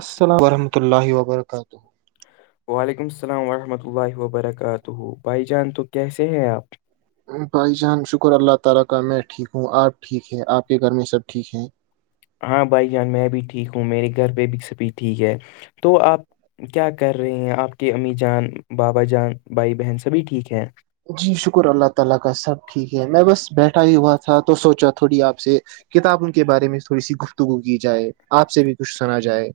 السلام ورحمۃ اللہ وبرکاتہ وعلیکم السلام ورحمۃ اللہ وبرکاتہ بھائی جان تو کیسے ہیں آپ بھائی جان شکر اللہ تعالی کا میں ٹھیک ہوں آپ ٹھیک ہے آپ کے گھر میں سب ٹھیک ہیں ہاں بھائی جان میں بھی ٹھیک ہوں میرے گھر پہ بھی سبھی ٹھیک ہے تو آپ کیا کر رہے ہیں آپ کے امی جان بابا جان بھائی بہن سبھی ٹھیک ہیں جی شکر اللہ تعالی کا سب ٹھیک ہے میں بس بیٹھا ہی ہوا تھا تو سوچا تھوڑی آپ سے کتابوں کے بارے میں تھوڑی سی گفتگو کی جائے آپ سے بھی کچھ سنا جائے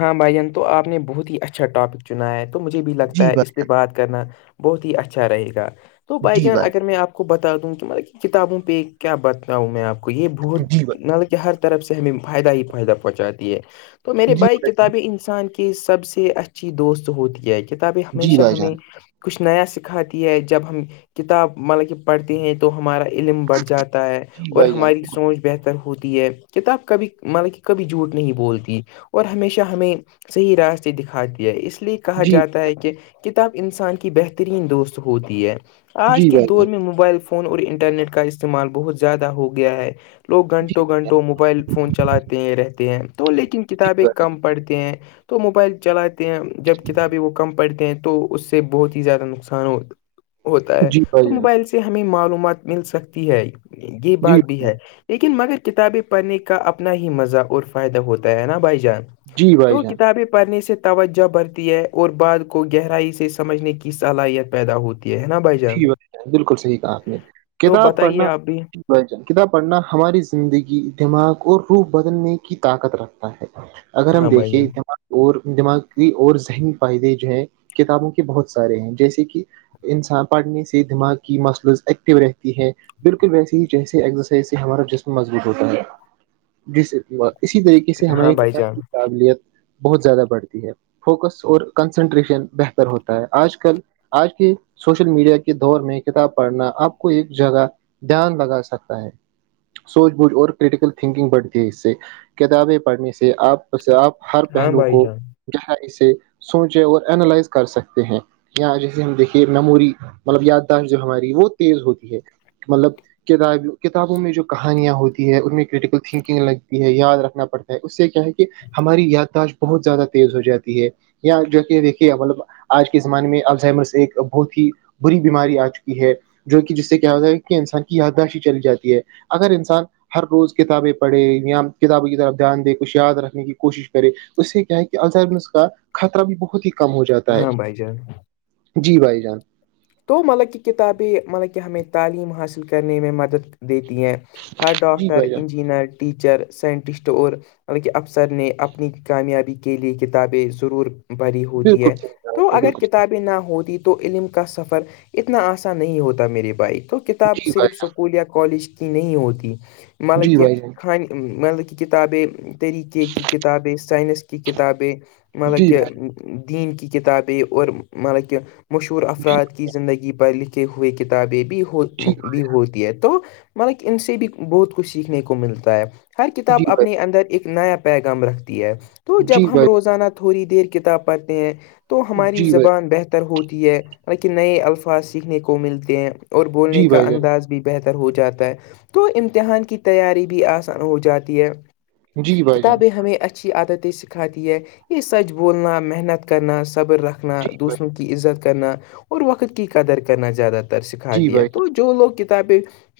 ہاں بھائی جان تو آپ نے بہت ہی اچھا ٹاپک چنایا ہے تو مجھے بھی لگتا جی ہے اس پہ بات کرنا بہت ہی اچھا رہے گا تو بھائی جان اگر میں آپ کو کو بتا دوں کہ مطلب کتابوں پہ کیا بتاؤں میں آپ کو یہ بھت جی بھائی ہر طرف سے ہمیں فائدہ ہی فائدہ پہنچاتی ہے تو میرے بھائی کتابیں انسان کے سب سے اچھی دوست ہوتی ہے کتابیں جی ہمیشہ بھائی ہمیں جان کچھ نیا سکھاتی ہے جب ہم کتاب مطلب کہ پڑھتے ہیں تو ہمارا علم بڑھ جاتا ہے جی اور بھائی جان ہماری سوچ بہتر ہوتی ہے کتاب کبھی مطلب کہ کبھی جھوٹ نہیں بولتی اور ہمیشہ ہمیں صحیح راستے دکھاتی ہے اس لیے کہا جی جاتا ہے کہ کتاب انسان کی بہترین دوست ہوتی ہے آج جی کے بھائی جان دور میں موبائل فون فون اور انٹرنیٹ کا استعمال بہت زیادہ ہو گیا ہے لوگ جی گھنٹوں گھنٹوں موبائل فون چلاتے ہیں رہتے ہیں تو لیکن جی کتابیں بھائی جان کم پڑھتے ہیں تو موبائل چلاتے ہیں جب کتابیں وہ کم پڑھتے ہیں تو اس سے بہت ہی زیادہ نقصان ہو ہوتا ہے جی تو بھائی جان موبائل سے ہمیں معلومات مل سکتی ہے یہ جی بات بھی ہے لیکن مگر کتابیں پڑھنے کا اپنا ہی مزہ اور فائدہ ہوتا ہے نا بھائی جان جی بھائی تو جان کتابیں پڑھنے سے توجہ برھتی ہے اور بعد کو گہرائی سے سمجھنے کی صلاحیت پیدا ہوتی ہے ہے نا بھائی جان بالکل صحیح کہا آپ نے تو کتاب بتائیے پڑھنا آپ بھی بھائی جان کتاب پڑھنا ہماری زندگی دماغ اور روح بدلنے کی طاقت رکھتا ہے اگر ہم ہاں بھائی دیکھیے جان اور دماغی اور ذہنی فائدے جو ہیں کتابوں کے بہت سارے ہیں جیسے کہ انسان پڑھنے سے دماغ کی مسلز ایکٹو رہتی ہے بالکل ویسے ہی جیسے ایکزرسائز سے ہمارا جسم مضبوط ہوتا ہے جس اسی طریقے سے ہاں ہماری بھائی جان قابلیت بہت زیادہ بڑھتی ہے فوکس اور کنسنٹریشن بہتر ہوتا ہے آج کل آج کے سوشل میڈیا کے دور میں کتاب پڑھنا آپ کو ایک جگہ دھیان لگا سکتا ہے سوچھ بوجھ اور کریٹیکل تھنکنگ بڑھتی ہے اس سے کتابیں پڑھنے سے آپ اس سے آپ ہر ہاں پہلو بھائی کو جان گہرائی سوچے اور اینالائز کر سکتے ہیں جیسے ہم دیکھیے مموری مطلب یادداشت جو ہماری وہ تیز ہوتی ہے کہ مطلب کتاب کتابوں میں جو کہانیاں ہوتی ہے ان میں کریٹیکل تھنکنگ لگتی ہے یاد رکھنا پڑتا اس سے کیا ہے کہ ہماری یادداشت بہت زیادہ تیز ہو جاتی ہے یا جو کہ دیکھیے مطلب آج کے زمانے میں الذیمیرس بہت ہی بری بیماری آ چکی ہے جو کہ جس سے کیا ہوتا ہے کہ انسان کی یادداشی چلی جاتی ہے اگر انسان ہر روز کتابیں پڑھے یا کتابوں کی طرف دھیان دے کچھ یاد رکھنے کی کوشش کرے اسے کیا ہے کہ اس کا خطر بھی بہت ہی کم ہو جاتا ہے ہاں بھائی جان جی بھائی جان تو مطلب کہ کتابیں مطلب کہ ہمیں تعلیم حاصل کرنے میں مدد دیتی ہیں ہر جی ڈاکٹر بھائی جان انجینر ٹیچر سائنٹسٹ اور بلکہ افسر نے اپنی کامیابی کے لیے کتابیں ضرور پڑی ہوتی بالکل ہے صحیح کہا تو آپ نے، اگر بالکل کتابیں نہ ہوتی تو علم کا سفر اتنا آسان نہیں ہوتا میری بھائی تو کتاب جی صرف بھائی سب اسکول یا کالج کی نہیں ہوتی جی مطلب کہ بھائی جان خان مطلب کہ کتابیں طریقے کی کتابیں سائنس کی کتاب مطلب جی کہ بھائی دین کی کتاب ہے اور مطلب کہ مشہور جی افراد کی زندگی پر لکھے ہوئے کتابیں بھی ہو جی بھی ہوتی ہے تو مطلب ان سے بھی بہت کچھ سیکھنے کو ملتا ہے ہر جی کتاب اپنے بھائی اندر ایک نیا پیغام رکھتی ہے تو جی جب ہم بھائی روزانہ تھوڑی دیر کتاب پڑھتے ہیں تو ہماری جی بھائی زبان بہتر ہوتی ہے لیکن نئے الفاظ سیکھنے کو ملتے ہیں اور بولنے جی کا بھائی جان انداز بھی بہتر ہو جاتا ہے تو امتحان کی تیاری بھی آسان ہو جاتی ہے جی بھائی جان کتابیں ہمیں اچھی عادتیں سکھاتی ہے یہ سچ بولنا محنت کرنا صبر رکھنا جی بھائی دوسروں کی عزت کرنا اور وقت کی قدر کرنا زیادہ تر جی سکھاتی ہے بھائی جان تو جو لوگ کتابیں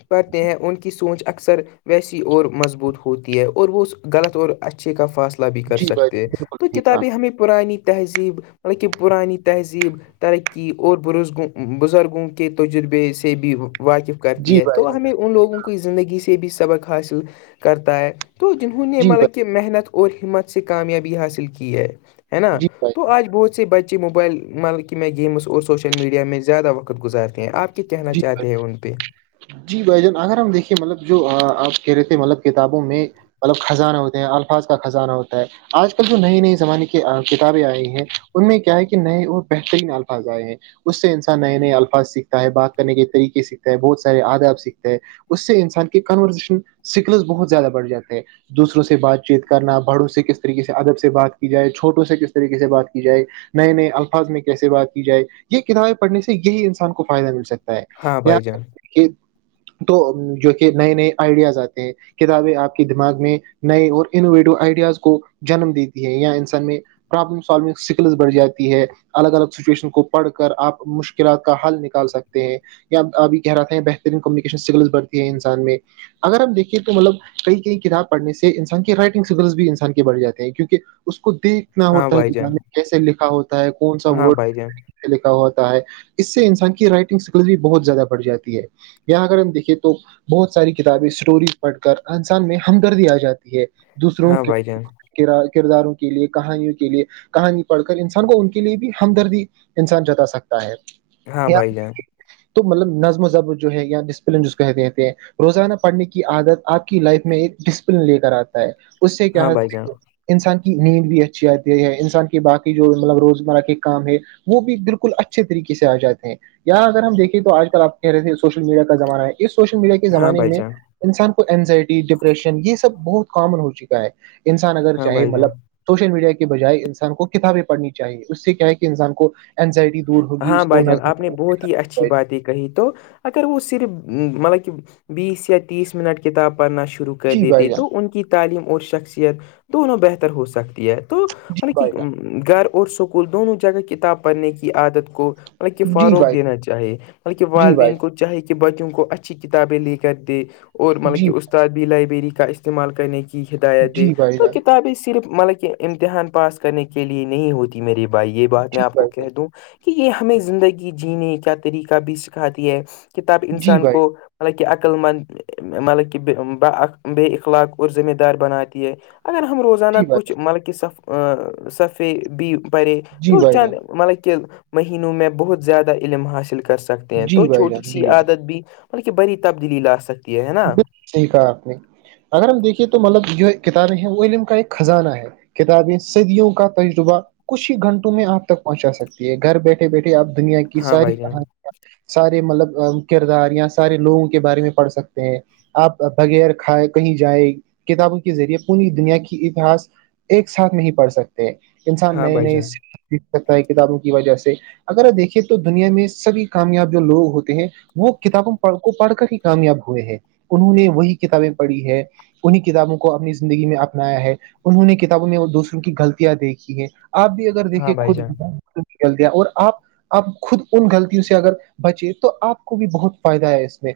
پڑھتے ہیں ان کی سوچ اکثر ویسی اور مضبوط ہوتی ہے اور وہ اس غلط اور اچھے کا فاصلہ بھی کر جی بھائی سکتے ہیں جان بالکل تو ٹھیک ہے کتابیں ہمیں پررانی تہذیب مطب کہ پررانی تہذیب ترقی اور برزگوں بزرگوں کے تجربے سے بھی واقف کرتی جی ہے بھائی تو جان ہمیں ان لوگوں کی زندگی سے بھی سبق حاصل کرتا ہے تو جنہوں نے جی بھائی ملب محنت اور ہمت سے کامیابی حاصل کی ہے ہے نا جی تو بھائی تو آج بہت سے بچے موبائل ملکی میں گیمس اور سوشل میڈیا میں زیادہ وقت گزارتے ہیں آپ کہنا جی چاہتے ہیں ان پہ جی بھ جان اگر ہم دیکھے مطلب جو آپ کہہ رہے تھے مطلب کتابوں میں مطلب خزانہ ہوتے ہیں الفاظ کا خزانہ ہوتا ہے آج کل جو نئی نئی زمانے کی کتابیں آئی ہیں ان میں کیا ہے کہ نئے اور بہترین الفاظ آئے ہیں اس سے انسان نئے نئے الفاظ سیکھ ستا ہے بات کرنے کے طریقے سیکھتا بہت سے آداب سیکھتا ہے اس سے انسان کے کنورزیشن اسکلز بہت زیادہ بڑھ جاتے ہیں دوسروں سے بات چیت کرنا بڑوں سے کس طریقے سے ادب سے بات کی جائے چھوٹوں سے کس طریقے سے بات کی جائے نئے نئے الفاظ میں کیسے بات کی جائے یہ کتابیں پڑھنے سے یہی انسان کو فائدہ مل سکتا ہے ہاں یا بھائی جان تو جو کہ نئے نئے آئیڈیاز آتے ہیں کتابیں آپ کے دماغ میں نئے اور انوویٹو آئیڈیاز کو جنم دیتی ہے یا انسان میں ابلم سالونگ سکلس بڑھ جاتی ہے الگ الگ سچویشن کو پڑھ کر آپ مشکلات کا حل نکل سکتے ہیں یا آب بھی کہہ رہے ہیں بہترین کمیونکیشن سگلس بڑھتی ہے انسان میں اگر ہم دیکھے تو مطلب کئی کئی کتاب پڑھ سے انسان کے رائٹنگ اسکلس بھی انسان کے بڑھ جاتے ہیں کیونکہ اس کو دیکھنا ہاں ہوتا ہے بھائی کہ میں جان نے کیسے لکھا ہوتا ہے کون سا ہاں ورڈ بھائی جان لکھا ہوتا ہے اس سے انسان کی رائٹنگ اسکل بھی بہت زیادہ بڑھ جاتی ہے یہاں اگر ہم دیکھے تو بہت ساری کتابیں اسٹوریز پڑھ کر انسان میں ہمدردی آ جاتی دوسروں ہاں کے بھائی جان کرداروں کے لیے کہانیوں کے لیے کہانی پڑھ کر انسان کو ان کے لیے بھی ہمدردی انسان جتا سکتا ہے ہاں یا بھائی جانیں تو مطلب نظم وضب جو ہے یا ڈسپلن ج کہتےتے ہیں روزانہ پڑھنے کی عادت آپ کی لائف میں ایک ڈسپلن لے کر آتا ہے اس سے کیا ہاں بھائی جان انسان کی نیند بھی اچھی آتی ہے انسان کے باقی جو مطلب روزمرہ کے کام ہے وہ بھی بالکل اچھے طریقے سے آ جاتے ہیں اں اگر ہم دیکھیں تو آج کل آپ کہہ رہے تھ سوشل میڈیا کا زمانہ ہے اس سوشل میڈیا کے ہاں زمانے بھائی میں جان انسان کو اینزائٹی ڈپریشن یہ سب بہت کامن ہو چکا ہے انسان اگر ہاں چاہے بھائی جان مطلب سوشل میڈیا کے بجائے انسان کو کتابیں پڑھنی چاہیے اس سے کیا ہے کہ انسان کو اینزائٹی دور ہوگی ہاں اس کو بھائی جان آپنی بہت اچھی نظم باتیں کہی تو اگر وہ صرف مطلب کہ بیس تیس منٹ کتاب پڑھنا شروع کر جی بھائی دیتے جان تو ان کی تعلیم اور شخصیت دونوں بہتر ہو سکتی ہے تو جی بھائی مطل گھر اور سکول دونوں جگہ کتاب پڑھنے کی عادت کو مطلب کہ جان جی فروغ بھائی دینا چاہے مطلب کہ جی بھائی والدین کو چاہے بچوں کو اچھی کتابیں لے کر دے اور مطلب کہ جی استاد بھی لائبریری کا استعمال کرنے کی ہدایت دے جی بھائی تو جان کتابیں صرف مطلب کہ امتحان پاس کرنے کے لیے نہیں ہوتی میرے بھائی یہ بات میں جی آ کو بھائی جان کہہ دوں کہ یہ ہمیں زندگی جینے کا طریقہ بھی سکھاتی ہے کتاب جی انسان بھائی کو مطالبک عقل مند مطلب کہ بے اخلاق اور ذمیں دار بناتی ہے اگر ہم روزانہ جی بھائی کچھ جان ملکہ صف صفی بھی پے جی تو بھائی چند جان مطلب کہ مہینوں میں بہت زیادہ علم حاصل کر سک سکتے ہیں تو جی بھائی چھوٹی جان سی جی بھائی عادت بھی مطل کہ بڑی تبدیلی لا سکتی ہے ہے نا صحی کہا آپ نے اگر ہم دیکھیے تو مطلب جو کتابیں ہیں وہ علم کا ایک خزانہ ہے کتابیں صدیوں کا تجربہ کچ ہی گھنٹوں میں آپ تک پہنچا سکتی ہے گھر بیٹھے بیٹھے آپ دنیا کے کی ہاں ساری بھائی جان کہانیاں سارے مطلب کردار یا سارے لوگوں کے بارے میں پڑھ سکتے آپ بغیر کھائے کہیں جائ کتابوں کے ذریعے پوری دنیا کی اتہاس ایک ساتھ نہیں پڑھ سکتے ہیں انسان ہاں نئے بھائی نئے جان سیکھ سکتا ہے کتابوں کی وجہ سے اگر دیکھیے تو دنیا میں سبھی کامیاب جو لوگ ہوتے ہیں وہ کتابوں پڑھ کو پڑھ کر ہی کامیاب ہوئے ہیں انہوں نے وہی کتابیں پڑھی ہے انہیں کتابوں کو اپنی زندگی میں اپنایا ہے انہوں نے کتابوں میں وہ دوسروں کی غلطیاں دیکھی ہے آپ بھی اگر دیکھے ہاں بھائی جان خودز کلتے ہیں اور آپ آپ خود ان غلطیوں سے اگر بچے تو آپ کو بھی بہت فائدہ ہے اس میں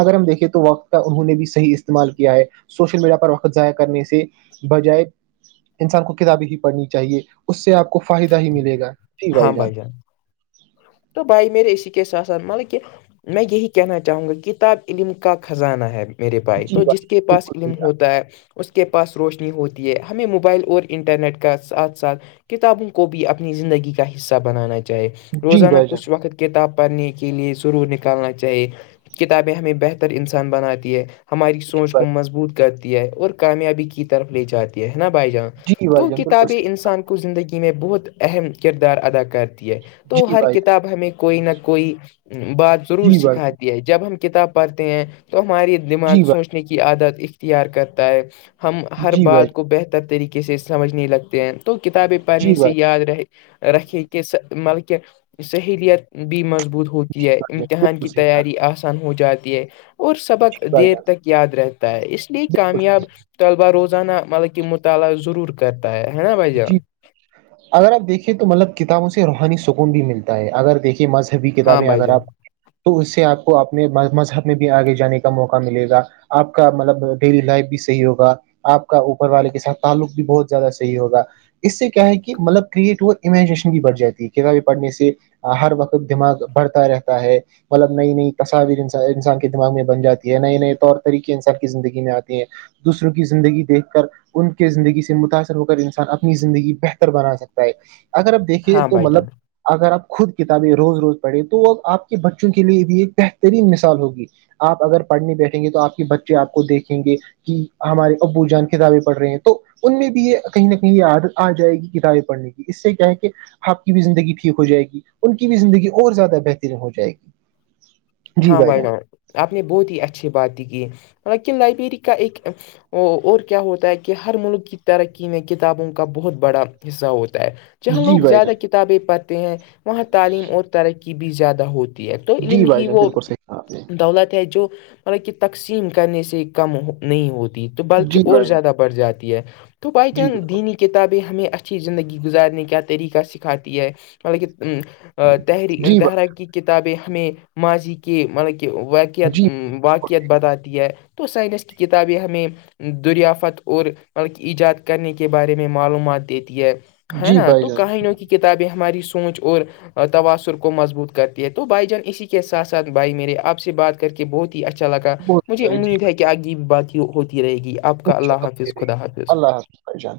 اگر ہم دیکھیں تو وقت کا انہوں نے بھی صح استعمال کیا ہے سوشل میڈیا پر وقت ضائع کرنے سے بجائے انسان کو کتابیں ہی پڑھنی چاہیے اس سے آپ کو فائدہ ہی ملے گا ہاں بھائی جان تو بائی میرے اسسی کی سسان مطلب کہ میں یہی کہنا چاہوں گا کتاب علم کا خزانہ ہے میرے پائے جی تو جس بھائی کے پاس بالکل علم صحیح کہا ہوتا ہے اس کے پاس روشنی ہوتی ہے ہمیں موبائل اور انٹرنیٹ کا ساتھ ساتھ کتابوں کو بھی اپنی زندگی کا حصہ بنانا چاہے جی روزانہ بھائی کچھ جان وقت کتاب پڑھنے کے لیے ضرور نکالنا چاہیے کتابیں ہمیں بہتر انسان بناتی ہے ہماری سوچ کو مضبوط کرتی ہے اور کامیابی کی طرف لے جاتی ہے نا بھائی جان تو کتابیں انسان کے زندگی میں بہت اہم کردار ادا کرتی ہے تو جی ہر بھائی کتاب ہمیں کوئی نہ کوئی بات ضرور جی بھائی جان بالکل صحیح کہا جی بھائی جان جی بھائی جان سکھاتی ہے جب ہم کتاب پڑھتے ہیں تو ہماری دماغ جی بھائی سوچنے کی عادت اختیار کرتا ہے ہم ہر جی بات کو بہتر طریقے سے سمجھ نہیں لگتے ہیں تو کتابیں پڑھنے بھائی جی سے بھائی یاد رہ رکھیں کہ مطلک سہیلیت بھی مضبوط جی ہوتی ہے بھائی جان امتحان بالکل کی صحیح کہا تیاری آس ہو جاتی ہے اور جی سبق بھائی دیر جان تک یاد رہتا ہے اس لیے بالکل کامیاب صحیح طلبا روزانہ مطلب کہ مطالعہ ضرور کرتا ہے نا بھائی جی جان اگر آپ دیکھیں تو مطلب کتابوں سے روحانی سکون بھی ملتا ہے اگر دیکھے مذہبی ہاں کتابیں بھائی اگر جان آپ تو اس سے آپ کو اپنے مذہب میں بھی آگے جانے کا موقع ملے گا آپ کا مطلب ڈیلی لائف بھی صحیح ہوگا آپ کا اوپر والے کے ساتھ تعلق بھی بہت زیادہ ہی ہوگا اس سے کیا ہے کہ مطلب کریٹ ہو امیجنیشن بھی بڑھ جاتی ہے کتابیں پڑنے سے ہر وقت دماغ بڑھتا رہتا ہے مطلب نئی نئی تصاویر انسان کے دماغ میں بن جاتی ہے نئے نئے طور طریقے انسان کی زندگی میں آتی ہیں دوسروں کی زندگی دیکھ کر ان کے زندگی سے متاثر ہو کر انسان اپنی زندگی بہتر بنا سکتا ہے اگر اپ دیکھیں ہاں تو بھائی جان مطلب اگر آپ خود کتابیں روز روز پڑھیں تو وہ آپ کے بچوں کے لیے بھی ایک بہترین مثال ہوگی آپ اگر پڑھنے بیٹھیں گے تو آپ کے بچے آپ کو دیکھیں گے کہ ہمارے ابو جان کتابیں پڑھ رہے ہیں تو ان میں بھی یہ کہیں نہ کہیں عدت آ جائے گی کتابیں پڑھنے کی اس سے کیا ہے کہ آپ کی بھی زندگی ٹھیک ہو جائے گی ان کی بھی زندگی اور زیادہ بہترین ہو جائے گی جی ہاں بھائی بھائیڈ جان آپ نے بہت ہی اچھی باتیں کی لطکن لائبریری کا ایک ا اور کیا ہوتا ہے کہ ہر ملک کی ترقی میں کتابوں کا بہت بڑا حصہ ہوتا ہے جہاں لوگ جی بھائی زیادہ جان کتابیں پڑھتے ہیں وہاں تعلیم اور ترقی بھی زیادہ ہوتی ہے تو جی ع بھائی ہی جان وہ بالکل صحیح کہا آپ نے دولت ہے جو مطلب کہ تقسیم کرنے سے کم نہیں ہوتی تو بلکہ جی اور بھائی جان زیادہ بڑھ جاتی ہے تو بائی جی چانس بالکل دینی کی کتابیں ہمیں اچھی زندگی گزارنے کا طریقہ سکھاتی ہے مطلب کہ تحری جی تحراک کی کتابیں ہمیں ماضی کے مطلب کہ بھائی جی واقعتا بالکل یت بتاتی ہے تو سائنس کی کتابیں ہمیں دریافت اور بلک ایجاد کرنے کے بارے میں معلومات دیتی ہے ہے جی نا بھائی تو جان کہیں نک کتابیں ہماری سوچ اور تواسر کو مضبوط کرتی ہے تو بھائی جان اسی ساتھ ساتھ بھائی میرے آپ سے بات کر کے بہت ہی اچھا لگا بہت مجھے اچھا جی امید ہے کہ آگ کی بات ہوتی رہے گی آپ کا اللہ حافظ خدا اللہ حافظ اللہ اچھا